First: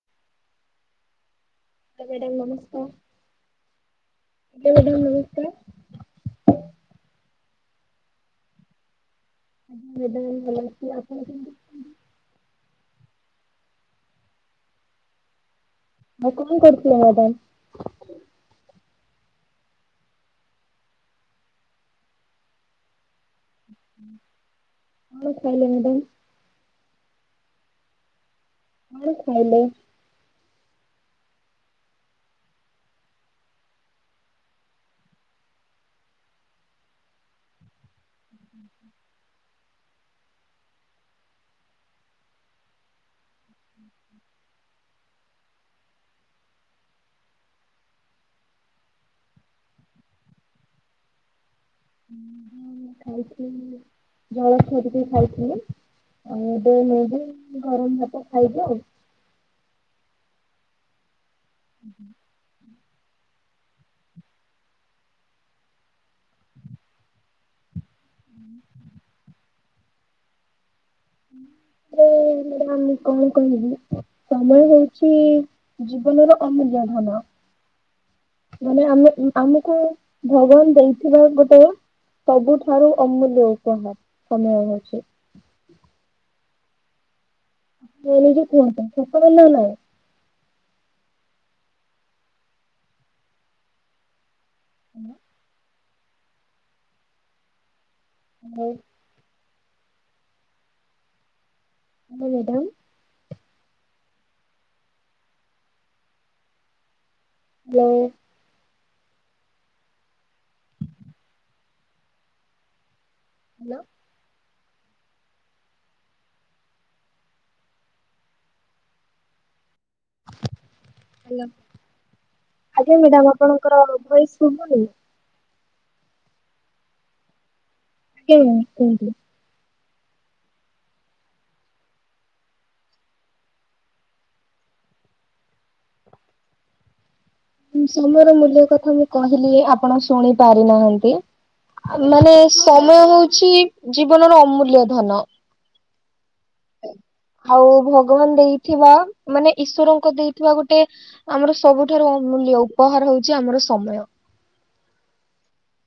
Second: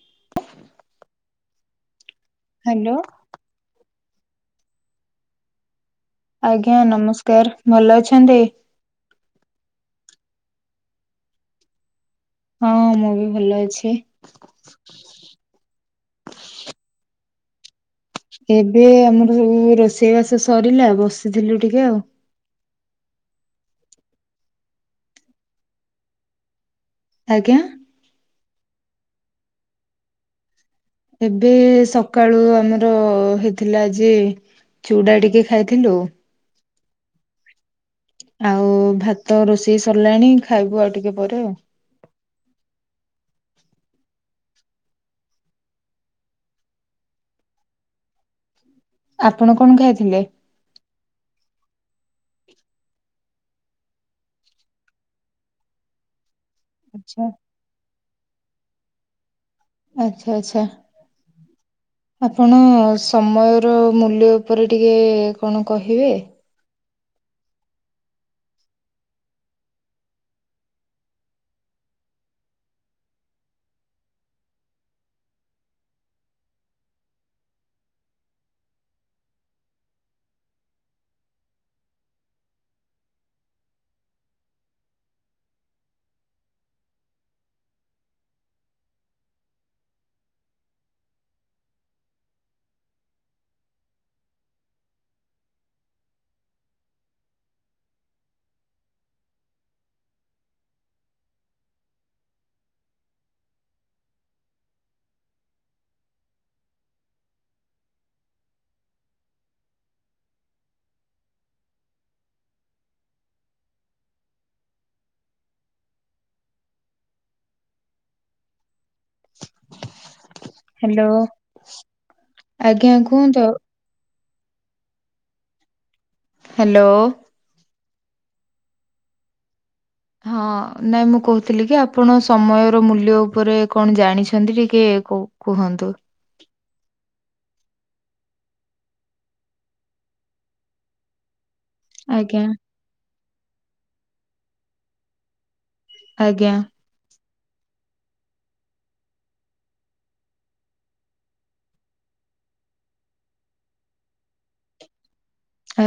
[inaudible] Madam [unintelligible] hello. କେ madam ନମସ୍କାର। ଆଜ୍ଞା ନମସ୍କାର ଭଲ ଅଛନ୍ତି। ଆଜ୍ଞା ମାଡାମ ଭଲ ଅଛି ଆପଣ କେମତି? ହଁ ମୁଁ ବି ଭଲ ଅଛି। ଆଉ କଣ କରୁଥିଲେ ମ୍ୟାଡ଼ାମ? ଏବେ ଆମର ସବୁ ରୋଷେଇ ବାସ ସରିଲା ବସିଥିଲୁ ଟିକେ ଆଉ। କଣ ଖାଇଲେ ମ୍ୟାଡ଼ାମ? ଆଜ୍ଞା। କଣ ଖାଇଲେ? ଏବେ ସକାଳୁ ଆମର ହେଇଥିଲା ଯେ ଚୁଡ଼ା ଟିକେ ଖାଇଥିଲୁ ଆଉ ଭାତ ରୋଷେଇ ସରିଲାଣି ଖାଇବୁ ଆଉ ଟିକେ ପରେ ଆଉ। ହୁଁ ଆପଣ କଣ ଖାଇଥିଲେ? ଉଁ ଖାଇଥିଲି ଜଳଖିଆ ଟିକେ ଖାଇଥିଲି ଆଉ। [inaudible] ନେଇବି ଆଛା ଗରମ ଭାତ ଖାଇବି ଆଉ। ଆଛା ଆଛା। ହୁଁଁ ଆପଣ ସମୟର ମୂଲ୍ୟ ଉପରେ ଟିକିଏ କଣ କହିବେ? ହୁଁ [unintelligible] ଏ ମାଡାମ କଣ କହିବି ସମୟ ହଉଛି ଜୀବନର ଅମୂଲ୍ୟଧନ। ମାନେ ଆମେ ଆମକୁ ଭଗବାନ ଦେଇଥିବା ଗୋଟେ ସବୁଠାରୁ ଅମୂଲ୍ୟ ଉପହାର ସମୟ ହଉଛି। ନାଇଁ ନିକେ କୁହନ୍ତୁ ସେବେ ନା ନହିଁ [unintelligible] ହ ହୁଁ ହେଲୋ ମ୍ୟାଡ଼ାମ୍। ଲୋ ହ୍ୟାଲୋ। ହ୍ୟାଲୋ। ତୋର ଭଏସ୍ ଶୁଭୁନି। ହ୍ୟାଲୋ। କେଉଁ କୁହନ୍ତୁ। ହଁ ନାଇଁ ମୁଁ କହୁଥିଲି କି ଆପଣ ସମୟର ମୂଲ୍ୟ ଉପରେ କଣ ଜାଣିଛନ୍ତି ଟିକେ କଉ କୁହନ୍ତୁ? ଉଁ, ସମୟର ମୂଲ୍ୟ କଥା ମୁଁ କହିଲି ଆପଣ ଶୁଣି ପାରିନାହାନ୍ତି। ଆ, ମାନେ ଆଜ୍ଞା ସମୟ ହଉଛି ଜୀବନର ଅମୂଲ୍ୟ ଧନ। ଆଜ୍ଞା। ଆଉ ଭଗବାନ ଦେଇଥିବା, ମାନେ ଈଶ୍ଵରଙ୍କ ଦେଇଥିବା ଗୋଟେ ଆମର ସବୁଠାରୁ ଅମୂଲ୍ୟ ଉପହାର ହେଉଛି ଆମର ସମୟ।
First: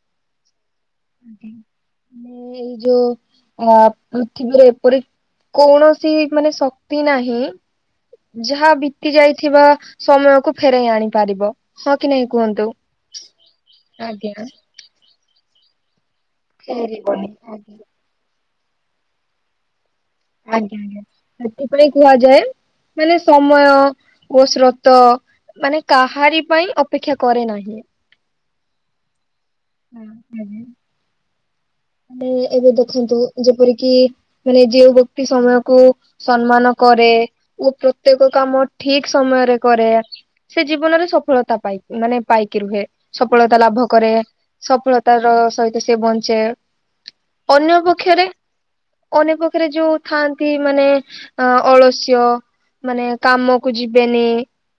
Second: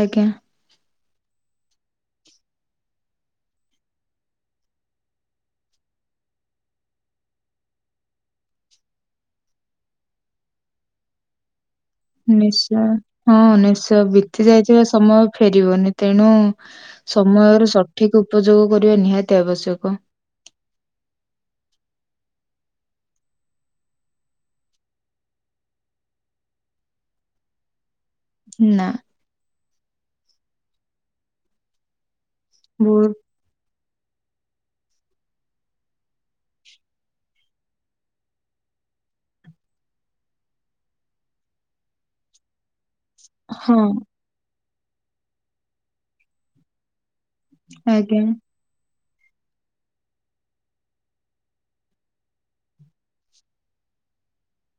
ଆଜ୍ଞା। ଆଜ୍ଞା ମୁଁ ଏଇ ଯୋ ଅ, ପୃଥିବୀରେ ଏପରି କୌଣସି ମାନେ ଶକ୍ତି ନାହିଁ ଯାହା ବିତି ଯାଇଥିବା ସମୟକୁ ଫେରାଇ ଆଣିପାରିବ। ନିଶ୍ଚୟ ହଁ ନିଶ୍ଚ ଆଜ୍ଞା ବିତି ଯାଇଥିବା ସମୟ ଫେରିବନି। ତେଣୁ ଫେରିବନି ସମୟର ଆଜ୍ଞା। ସଠିକ ଉପଯୋଗ କରିବା ନିହାତି ଆବଶ୍ୟକ। ଆଜ୍ଞା ଆଜ୍ଞା ସେଥିପାଇଁ କୁହାଯାଏ ମାନେ ସମୟ ଓ ସ୍ରୋତ ମାନେ କାହାରି ପାଇଁ ଅପେକ୍ଷା କରେ ନାହିଁ। ନା। [inaudible] ମାନେ ଏବେ ବହୁତ ଦେଖନ୍ତୁ ଯେପରିକି ମାନେ ଯୋଉ ବ୍ୟକ୍ତି ସମୟକୁ ସମ୍ମାନ କରେ ଓ ପ୍ରତ୍ୟେକ କାମ ଠିକ ସମୟରେ କରେ। ସେ ଜୀବନରେ ସଫଳତା ପାଇ ମାନେ ପାଇକି ରୁହେ। ସଫଳତା ହଁ ଲାଭ କରେ ସଫଳତା ର ସହିତ ସେ ବଞ୍ଚେ। ଅନ୍ୟ ଆଜ୍ଞା ପକ୍ଷରେ ଅନ୍ୟ ପକ୍ଷରେ ଯୋଉ ଥାଆନ୍ତି ମାନେ ଅ, ଅଳସ୍ୟ ମାନେ କାମକୁ ଯିବେନି।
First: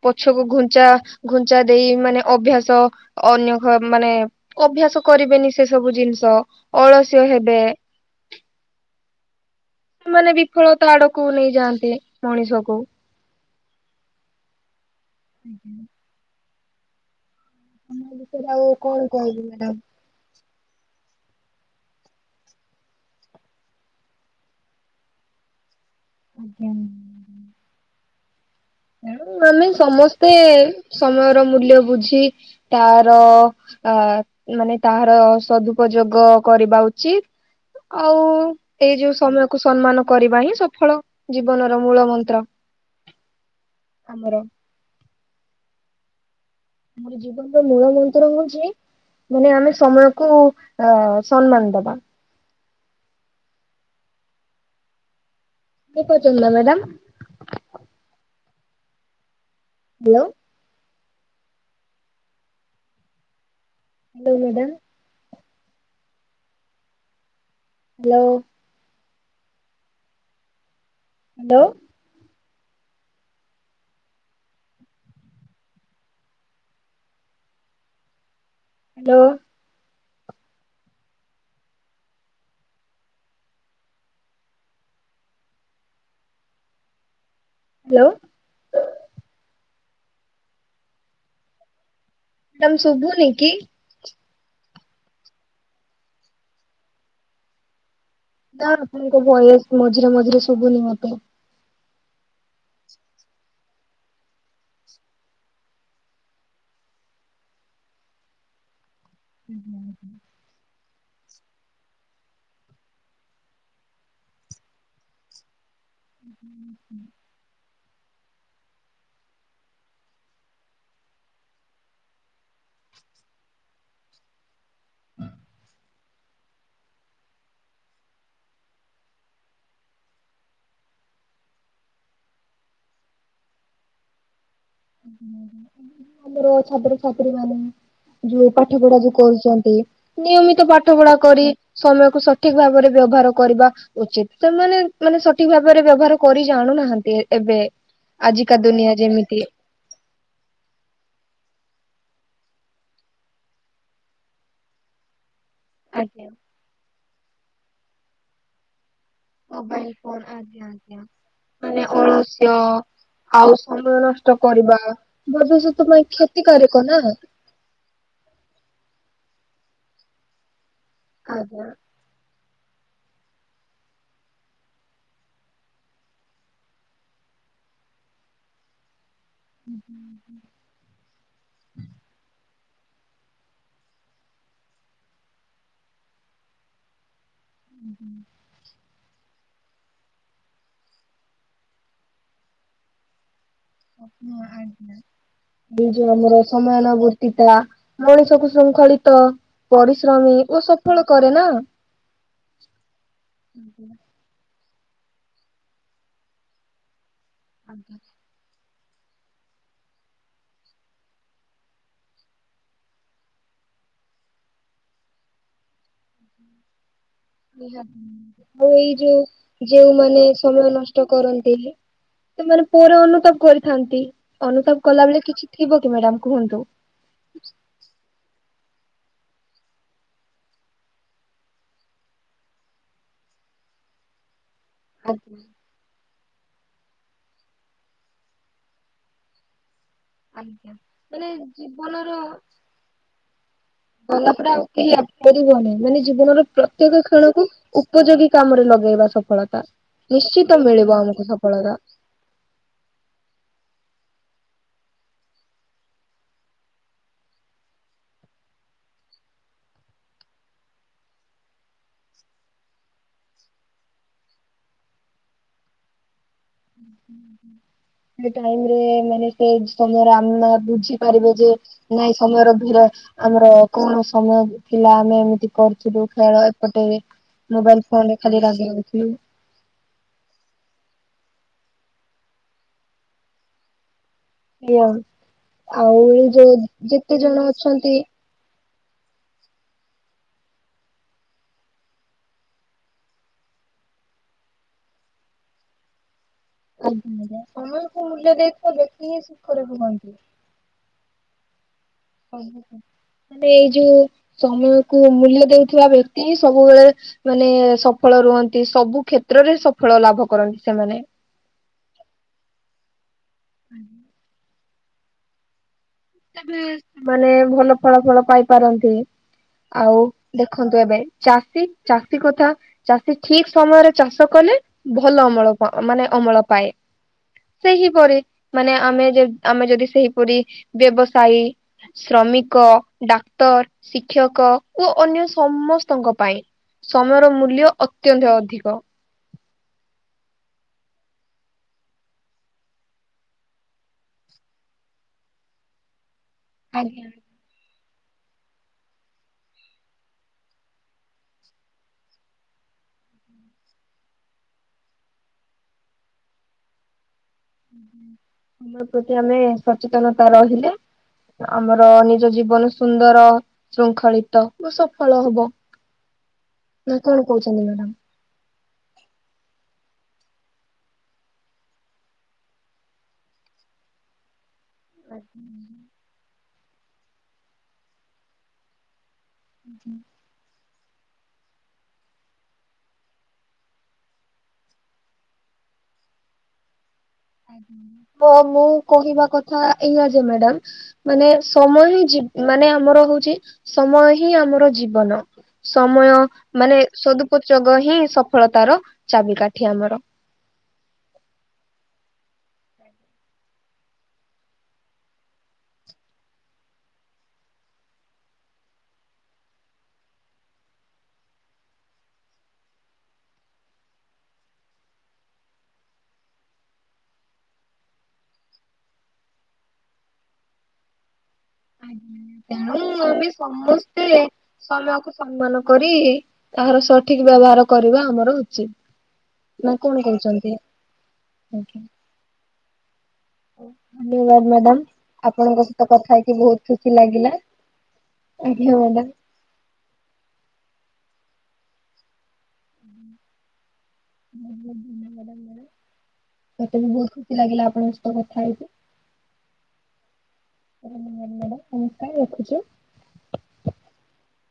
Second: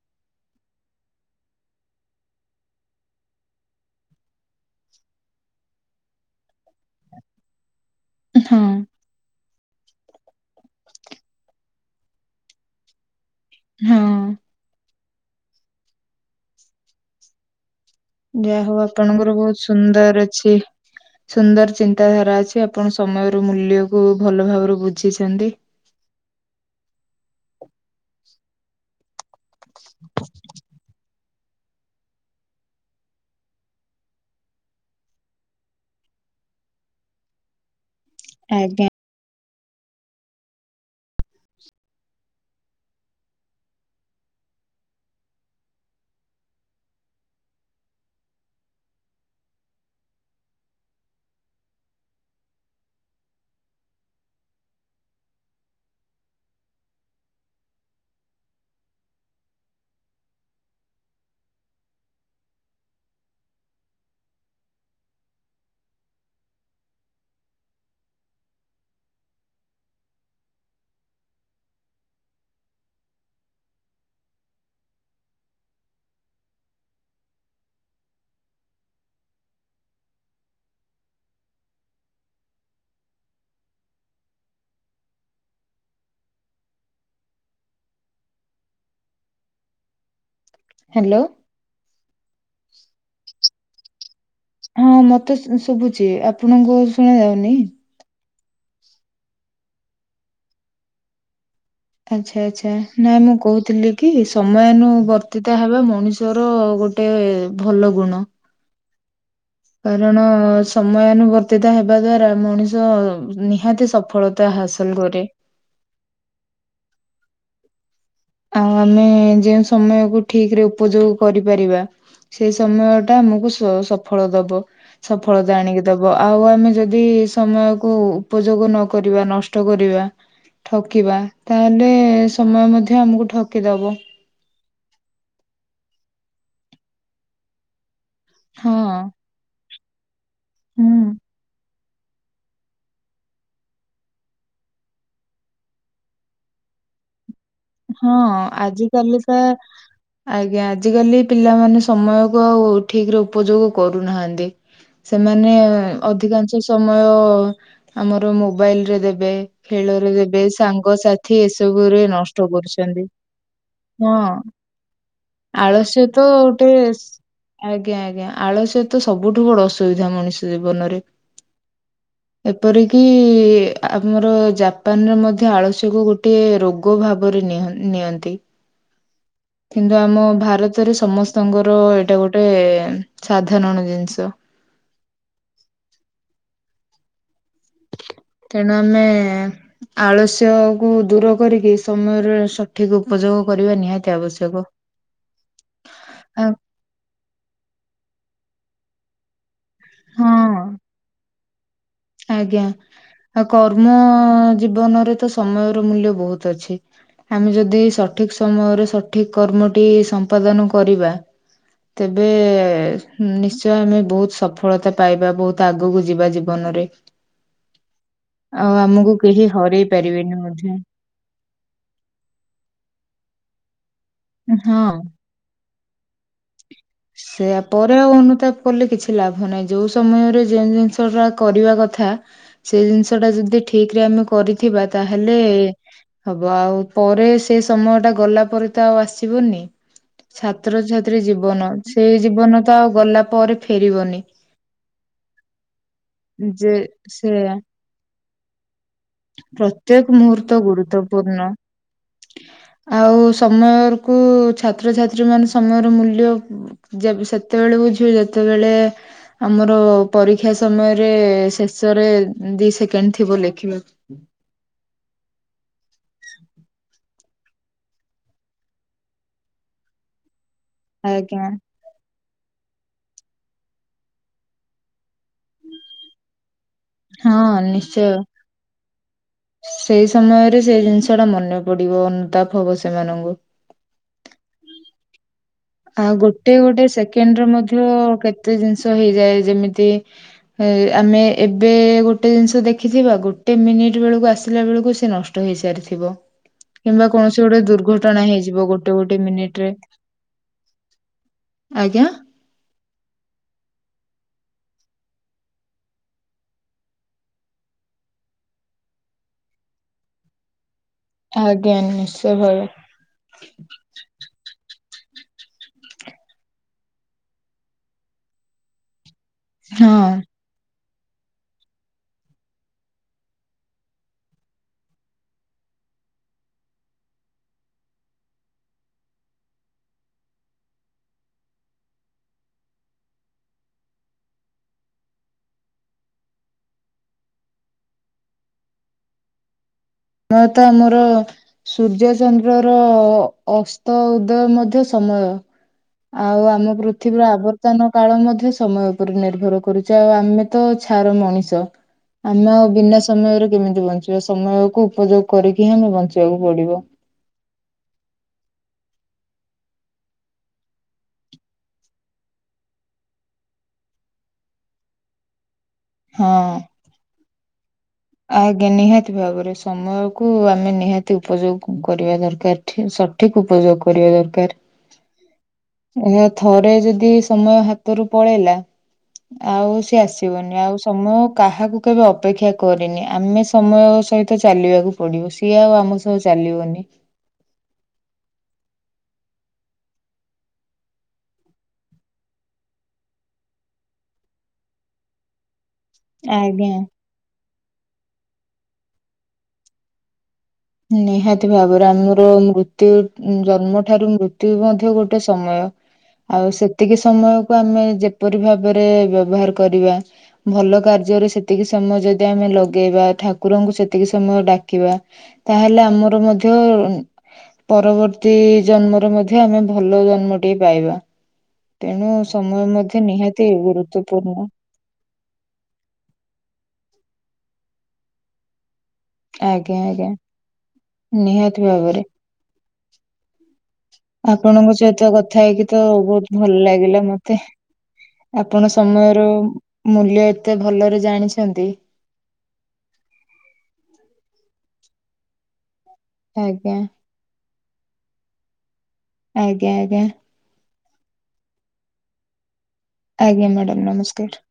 ପଛକୁ ଘୁଞ୍ଚା ଘୁଞ୍ଚା ଦେଇ ମାନେ ଅଭ୍ୟାସ ଅନ୍ୟ ଘ- ମାନେ ଅଭ୍ୟାସ କରିବେନି ସେ ସବୁ ଜିନିଷ। ଅଳସ୍ୟ ହେବେ। ହଁ। ମାନେ ବିଫଳତା ଆଡକୁ ନେଇଯାଆନ୍ତି ମଣିଷ କୁ। ହଁ। ହୁଁ, ହୁଁ। ବିଷୟରେ ଯାହା ଆଉ ହଉ କଣ ଆପଣଙ୍କର କହିବି ବହୁତ ମ୍ୟାଡାମ। ସୁନ୍ଦର ଅଛି। ସୁନ୍ଦର ଚିନ୍ତାଧାରା ଅଛି ଆପଣ ସମୟରୁ ମୂଲ୍ୟକୁୁ ଭଲ ଭାବରେ ବୁଝିଛନ୍ତି। ଆଜ୍ଞା। ତେଣେ ଆମେ ସମସ୍ତେ ସମୟର ମୂଲ୍ୟ ବୁଝି ତାର ଆ, ମାନେ ତାହାର ସଦୁପଯୋଗ କରିବା ଉଚି ଆଉ ଆଜ୍ଞା ଏଇ ଯୋଉ ସମୟକୁ ସମ୍ମାନ କରିବା ହିଁ ସଫଳ ଜୀବନର ମୂଳ ମନ୍ତ୍ର ଆମର। ଜୀବନର ମୂଳ ମନ୍ତ୍ର ହୋଉଚି। ମାନେ ଆମେ ସମୟକୁ ଅ ସମ୍ମାନ ଦବା। ଶୁଣି ପାରୁଚନ୍ତି ନା madam. Hello. Hello madam. Hello. Hello. Hello. Hello. Hello. Madam ଶୁଭୁନି କି? ହଁ ମତେ ଶୁ-ଶୁବୁଚି। ଆପଣଙ୍କୁ ଶୁଣା ଯାଉନି? ନାଁ ଆପଣଙ୍କ ଭଏସ ମଝିରେ ମଝିରେ ସୁବୁନି ମତେ। ଆଚ୍ଛା ଆଚ୍ଛା ନାଇ ମୁଁ କହୁଥିଲି କି ସମୟାନୁବର୍ତ୍ତିତ ହେବା ମଣିଷର ଗୋ ଟେ ଭଲ ଗୁଣ। କାରଣ ସମୟାନୁବର୍ତ୍ତିତ ହେବା ଦ୍ଵାରା ମଣିଷ ନିହାତି ସଫଳତା ହାସଲ କରେ। ହୁଁ ହୁଁ। [inaudible] ଆଉ ଆମେ ଯେଉଁ ସମୟକୁ ଠିକରେ ଉପଯୋଗ କରିପାରିବା। ସେଇ ସମୟଟା ଆମକୁ ସୋ ସଫଳ ଦବ ସଫଳତା ଆଣିକି ଦବ ଆଉ ଆମେ ଯଦି ସମୟକୁ ଉପଯୋଗ ନକରିବା ନଷ୍ଟ କରିବା। ଠକିବା ତାହେଲେ ସମୟ ମଧ୍ୟ ଆମକୁ ଠକିଦବ। ଆମର ଛାତ୍ରଛାତ୍ରୀ ମାନେ ଯୋଉ ହଁ ପାଠ ପଢା ଯୋଉ କରୁଚନ୍ତି ନିୟମିତ ହୁଁ ପାଠ ପଢା କରି ସମୟକୁ ସଠିକ୍ ଭାବରେ ବ୍ୟବହାର କରିବା ଉଚିତ। ସେମାନେ ମାନେ ସଠିକ୍ ଭାବରେ ବ୍ୟବହାର କରି ଜାଣୁନାହାନ୍ତି ଏବେ। ହଁ ଆଜିକା ଆଜିି ଦୁନିଆ କାଲି କା ଯେମିତି ଆଜ୍ଞା ଆଜି କାଲି ପିଲାମାନେ ସମୟକୁ ଆଉ ଠିକ୍ ରେ ଉପଯୋଗ କରୁନାହାନ୍ତି। ସେମାନେ ଆଜ୍ଞା ଅଧିକାଂଶ ସମୟ ଆମର ମୋବାଇଲରେ ଦେ ଖିବେ ମୋବାଇଲ ଖେଳରେ ଫୋନ ଯେବେ ଆଜ୍ଞା ଆଜ୍ଞା ସାଙ୍ଗସାଥି ମାନେ ଏସବୁରେ ନ [unintelligible] ଅଳସ୍ୟ କରୁଚନ୍ତି ଆଉ ସମୟ ହଁ ନଷ୍ଟ କରିବା ଭବିଷ୍ୟତ ପାଇଁ ଆଳସ୍ୟ ତ ଗୋଟେ କ୍ଷତିକାରକ ନା ଆଜ୍ଞା ଆଜ୍ଞା ଆଳସ୍ୟ ତ ସବୁଠୁ ବଡ ଅସୁବିଧା ମଣିଷ ଜୀବନରେ। ଆଜ୍ଞା। [unintelligible] ଏପରିକି ଆମର ଜାପାନରେ ମଧ୍ୟ ଆଳସ୍ୟକୁ ଗୋଟିଏ ରୋଗ ଭା ବରେ ନିଅ-ନିଅନ୍ତି କିନ୍ତୁ ଆମ ଭାର ତରେ ସମସ୍ତଙ୍କର ଏଇଟା ଗୋଟେ ସାଧାରଣ ଜିନିଷ। ହୁଁ ହୁଁ। କାରଣ ଆମେ ଆଳସ୍ୟକୁୁ ଦୂର କରିକି ସମୟରେ ଠିକ୍ ଉପଯୋଗ କରିବା ନି [inaudible] ହଁ ଆଜ୍ଞା ଏ ଯୋଉ ଆମର ଆଉ ସମୟାନବୁ ଏକଲା ମଣିଷକୁ ଶୃଙ୍ଖଳିତ ପରିଶ୍ରମୀ ହଁ ଓ ସଫଳ କରେନା। ଆଜ୍ଞା। ଆ କର୍ମ ଜୀବନରେ ତ ସମୟର ମୂଲ୍ୟ ବୋହୁତ ଅଛି। ଆମେ ଯଦି ଆଉ ସଠିକ୍ ସମୟରେ ସଠିକ୍ କର୍ମଟି ସମ୍ପାଦନ କରିବା। ତେବେ ଏ ଏ, ନିଶ୍ଚୟ ଆମେ ବହୁତ ସଫଳତା ପାଇବା, ବହୁତ ଆଗକୁ ଯିବା ଜୀବନରେ। ନିହାତି, ଆଉ ଏଇ ଆମକୁ କେହି ଯୋଉ ହରେଇ ଯଉମାନେ ପାରିବେନି ସମୟ ମଧ୍ୟ ନଷ୍ ଟ କରନ୍ତି, ସେମାନେ ପରେ ଅନୁତାପ କରିଥାନ୍ତି। ଅନୁତାପ କଲା ବଳେ କିଛ୍ ଠିକ କି ମ୍ୟାଡ଼ାାମ କୁହନ୍ତୁ ହ [unintelligible] [inaudible] ସେଇଆ, ପରେ ଆଉ ଅନୁତାପ କଲେ କିଛି ଲାଭ ନାହିଁ। ଯୋଉ ସମୟରେ ଯେଉଁ ଜିନିଷ ଟା କରିବା କଥା ସେଇ ଜିନିଷ ଟା ଯଦି ଠିକ ରେ ଆମେ କରିଥିବା, ତାହେଲେ ଆଜ୍ଞା ହବ ଆଉ, ପରେ ସେ ସମୟ ଟା ଗଲା ପରେ ତ ଆଉ ଆସିବନି। ଆଜ୍ଞା ଛାତ୍ରଛାତ୍ରୀ ର ମାନେ ଜୀବନ, ଜୀବନର ସେଇ ଜୀବନ ତ ଆଉ ଗଲା ପରେ ଫେରିବନି। କରିବନି, ମାନେ ଜୀବନର ଯେ ପ୍ରତ୍ୟେକ କ୍ଷଣକୁ ସେୟା ଉପଯୋଗୀ କାମରେ ଲଗେଇବା ସଫଳତା। ତ୍ୟେକ ନିଶ୍ଚିତ ମୁହୂର୍ତ ମିଳିବ ଆମକୁ ଗୁରୁତଵପୂର୍ଣ୍ଣ। ସଫଳତା। ଆଉ ସମୟ କୁ, ଛାତ୍ରଛାତ୍ରୀ ମାନେ ସମୟର ମୂଲ୍ୟ ଯେବ୍, ସେତେବେଳେ ବୁଝିବେ ଯେତେବେଳେ ଆମର ଅ ପରୀକ୍ଷା ସମୟରେ, ଶେଷରେ, ଦି ସେକେଣ୍ଡ ଥିବ ଲେଖିବାକୁ। ସେ ଟାଇମ୍ ରେ, ମାନେ ସେ ସମୟରେ ଆମେ ବୁଝିପାରିବେ ଆଜ୍ଞା। ଯେ ନାଇଁ ସମୟର ଭିର, ଆମର କଣ ସମୟ ଥିଲା? ଆମେ ଏମିତି କରିୁଥିଲୁ, ଖେଳ ପଟେ, ହଁ ମୋବାଇଲ ନିଶ୍ଚୟ ଫୋନରେ ଖାଲି ରାଗ୍ ରାଉଥିଲୁ। ସେଇ ସମୟରେ, ସେଇ ଜିନିଷ ଟା ମନେ ପଡିବ, ଅନୁତାପ ହବ ସେମାନଙ୍କୁ। ଆ ଆଉ [unintelligible] ଆ ଏଇ ଗୋଟେ ଯୋଉ ଗୋଟେ ଯେତେ ଜଣ ସେକେଣ୍ଡରେ ମଧ୍ୟ, ଅଛନ୍ତି କେତେ ଜିନିଷ ହେଇଯାଏ। ଯେମିତି ଏ, ଆମେ ଏବେ ଗୋଟେ ଜିନିଷ ଦେଖିଥିବା, ଗୋଟେ ମିନିଟ୍ ବେଳକୁ ଆସିଲା ବେଳକୁ ସେ ନଷ୍ ଟ ହେଇସାରିଥିବ, କିମ୍ବା କୌଣସି ଗୋଟେ ସମୟକୁ ଦୁର୍ଘଟଣା ମୂଲ୍ୟ ହେଇଯିବ ଦେଇଥିବ ଗୋଟେ ଦେଖିକି ଗୋଟେ ମିନିଟ୍ ସୁଖରେ ରେ। କୁହନ୍ତି ଆଜ୍ଞା। ମାନେ ଏଇ ଯୋଉ ସମୟ କ ମୂଲ୍ୟ ଦଉଥିବା ବ୍ୟକ୍ତି, ସବୁବେଳେ ମାନେ ଏ ସଫଳ ରୁହନ୍ତି, ସବୁ କ୍ଷେତ୍ରରେ ସଫଳ ଲାଭ କରନ୍ତି ସେମାନେ। ଆଜ୍ଞା, ନିଶ୍ଚୟ ଭାବେ। ବେ ସେମାନେ ଭଲ ଫଳା ଫଳ ପାଇପାରନ୍ତି, ହଁ ଆଉ ଦେଖନ୍ତୁ ଏବେ, ଚାଷୀ ଚାଷୀ କଥା। ଚାଷୀ ଠିକ ସମୟରେ ଚାଷ କଲେ, ଭଲ ଅମଳ ପ ମାନେ ଅମଳ ପାଏ। ସେହିପରି, ମାନେ ଆମେ ଆମେ ଯଦି ସେହିପରି ବ୍ୟବସାୟୀ। ଶ୍ରମିକ, ଡାକ୍ତର, ଶିକ୍ଷକ ଓ ଅନ୍ୟ ସମସ୍ତଙ୍କ ପାଇଁ। ସମୟର ମୂଲ୍ୟ, ଅତ୍ୟନ୍ତ ଅଧିକ। ମୁ ତ ମୋର। ସୂର୍ଯ୍ୟ ଚନ୍ଦ୍ରର ଅସ୍ତ ଉଦୟ ମଧ୍ୟ ସମୟ। ଆଉ ଆମ ଆଜ୍ଞା। ପୃଥିବୀର ଆବର୍। ତାନ କାଳ ମଧ୍ୟ, ସମୟ ଉପରେ ନିର୍ଭର କରୁଛେ। ଆଉ ଆମେ ତ ଛାର ମଣିଷ। ଆମେ ଆଉ ବିନା ସମୟରେ କେମିତି ବଞ୍ଚିବା? ସମୟକୁ ଉପଯୋଗ କରିକି ହିଁ ଆମେ ବଞ୍ଚିବାକୁ ପଡିବ। ଆମ ପ୍ରତି ଆମେ ସଚେତନତା ରହିଲେ। ଆମର ନିଜ ଜୀବନ ସୁନ୍ଦର, ଶୃଙ୍ଖଳିତ, ଓ ସଫଳ ହବ। ହଁ। ନା କଣ କହୁଚନ୍ତି ମ୍ୟାଡ଼ାମ୍? ଆଜ୍ଞା। ନିହାତି ଭାବରେ, ସମୟ କୁ ଆମେ ନିହାତି ଉପଯୋଗ କରିବା ଦର୍କାର୍। ଠିକ୍, ସଠିକ୍ ଉପଯୋଗ୍ କରିବା ଦର୍କାର୍। ଆଛା। [unintelligible] [inaudible] ଆଅ ଥରେ ଯଦି ସମୟ ହାତରୁ ପଳେଇଲା, ଆଉ ସେ ଆସ୍ ବନି ଆଉ ସମୟ କାହାକୁ କେବେ ଅପେକ୍ଷା କରି କରେନି ଆମେ ସମୟ ସହିତ ଚାଲିବାକୁ ପଡ଼ିବ ସିଏ ଆଉ ଆମ ସହ ଚାଲିବନି। ହଁ ମୁଁ କହିବା କଥା ଏୟା ଯେ ମ୍ୟାଡ଼ାମ୍ ମାନେ ସମୟ ହି ଜି ହେଇଛି ମାନେ ଆମର ହଉଛି ସମୟ ହିଁ ଆମର ଜୀବନ। ସମୟ ଆଜ୍ଞା। ମାନେ ସଦୁପଯୋଗ ହିଁ ସଫଳତାର ଚାବିକାଠି ଆମର। ନିହାତି ଭାବରେ ଆମର ମୃତ୍ୟୁ ଜନ୍ମ ଠାରୁ ମୃତ୍ୟୁ ମଧ୍ୟ ଗୋଟେ ସମୟ। ଆଉ ସେତିକି ସମୟକୁ ଆମେ ଯେପରି ଭାବରେ ବ୍ୟବହାର କରିବା ଭଲ କାର୍ଯ୍ୟରେ ସେତିକି ସମୟ ଯଦି ଆମେ ଲଗେଇବା ଠାକୁରଙ୍କୁ ସେତିକି ସମୟ ଡାକିବା ତାହେଲେ ଆମର ମଧ୍ୟ ପରବର୍ତ୍ତୀ ଜନ୍ମରେ ମଧ୍ୟ ଆମେ ଭଲ ଜନ୍ମଟି ପାଇବା। ତେଣୁ ସମୟ ତେଣୁ ମଧ୍ୟ ଆମେ ନିହାତି ସମସ୍ତେ ଗୁରୁତ୍ୱପୂର୍ଣ୍ଣ। ସମୟକୁ ସମ୍ମାନ କରି ତାହାର ସଠିକ୍ ବ୍ୟବହାର କରିବା ଆମର ଉଚିତ୍। ନା ଆଜ୍ଞା କଣ ଆଜ୍ଞା କହୁଛନ୍ତି ନିହାତି ଆଜ୍ଞା? ଭାବରେ। ଧନ୍ୟବାଦ ଆପଣଙ୍କ ମ୍ୟାଡାମ ସହିତ କଥା ଆପଣଙ୍କ ହେଇକି ତ ସହିତ କଥା ବହୁତ୍ ହେଇକି ଭଲ ବହୁତ ଖୁସି ଲାଗିଲା ମତେ। ଆଜ୍ଞା ଆପଣ ମ୍ୟାଡାମ। ସମୟର ମୂଲ୍ୟ ଏତେ ଭଲରେ ଜାଣିଛନ୍ତି ମତେ ଆଜ୍ଞା ବି ବହୁତ୍ ଖୁସି ଲାଗିଲା ଆପଣଙ୍କ ସହିତ କଥା ହେଇକି। ଆଜ୍ଞା ଆଜ୍ଞା। [unintelligible] ମାଡାମ ନମସ୍କାର ରଖୁଚି। ଆଜ୍ଞା ମ୍ୟାଡ଼ାମ୍ ନମସ୍କାର୍।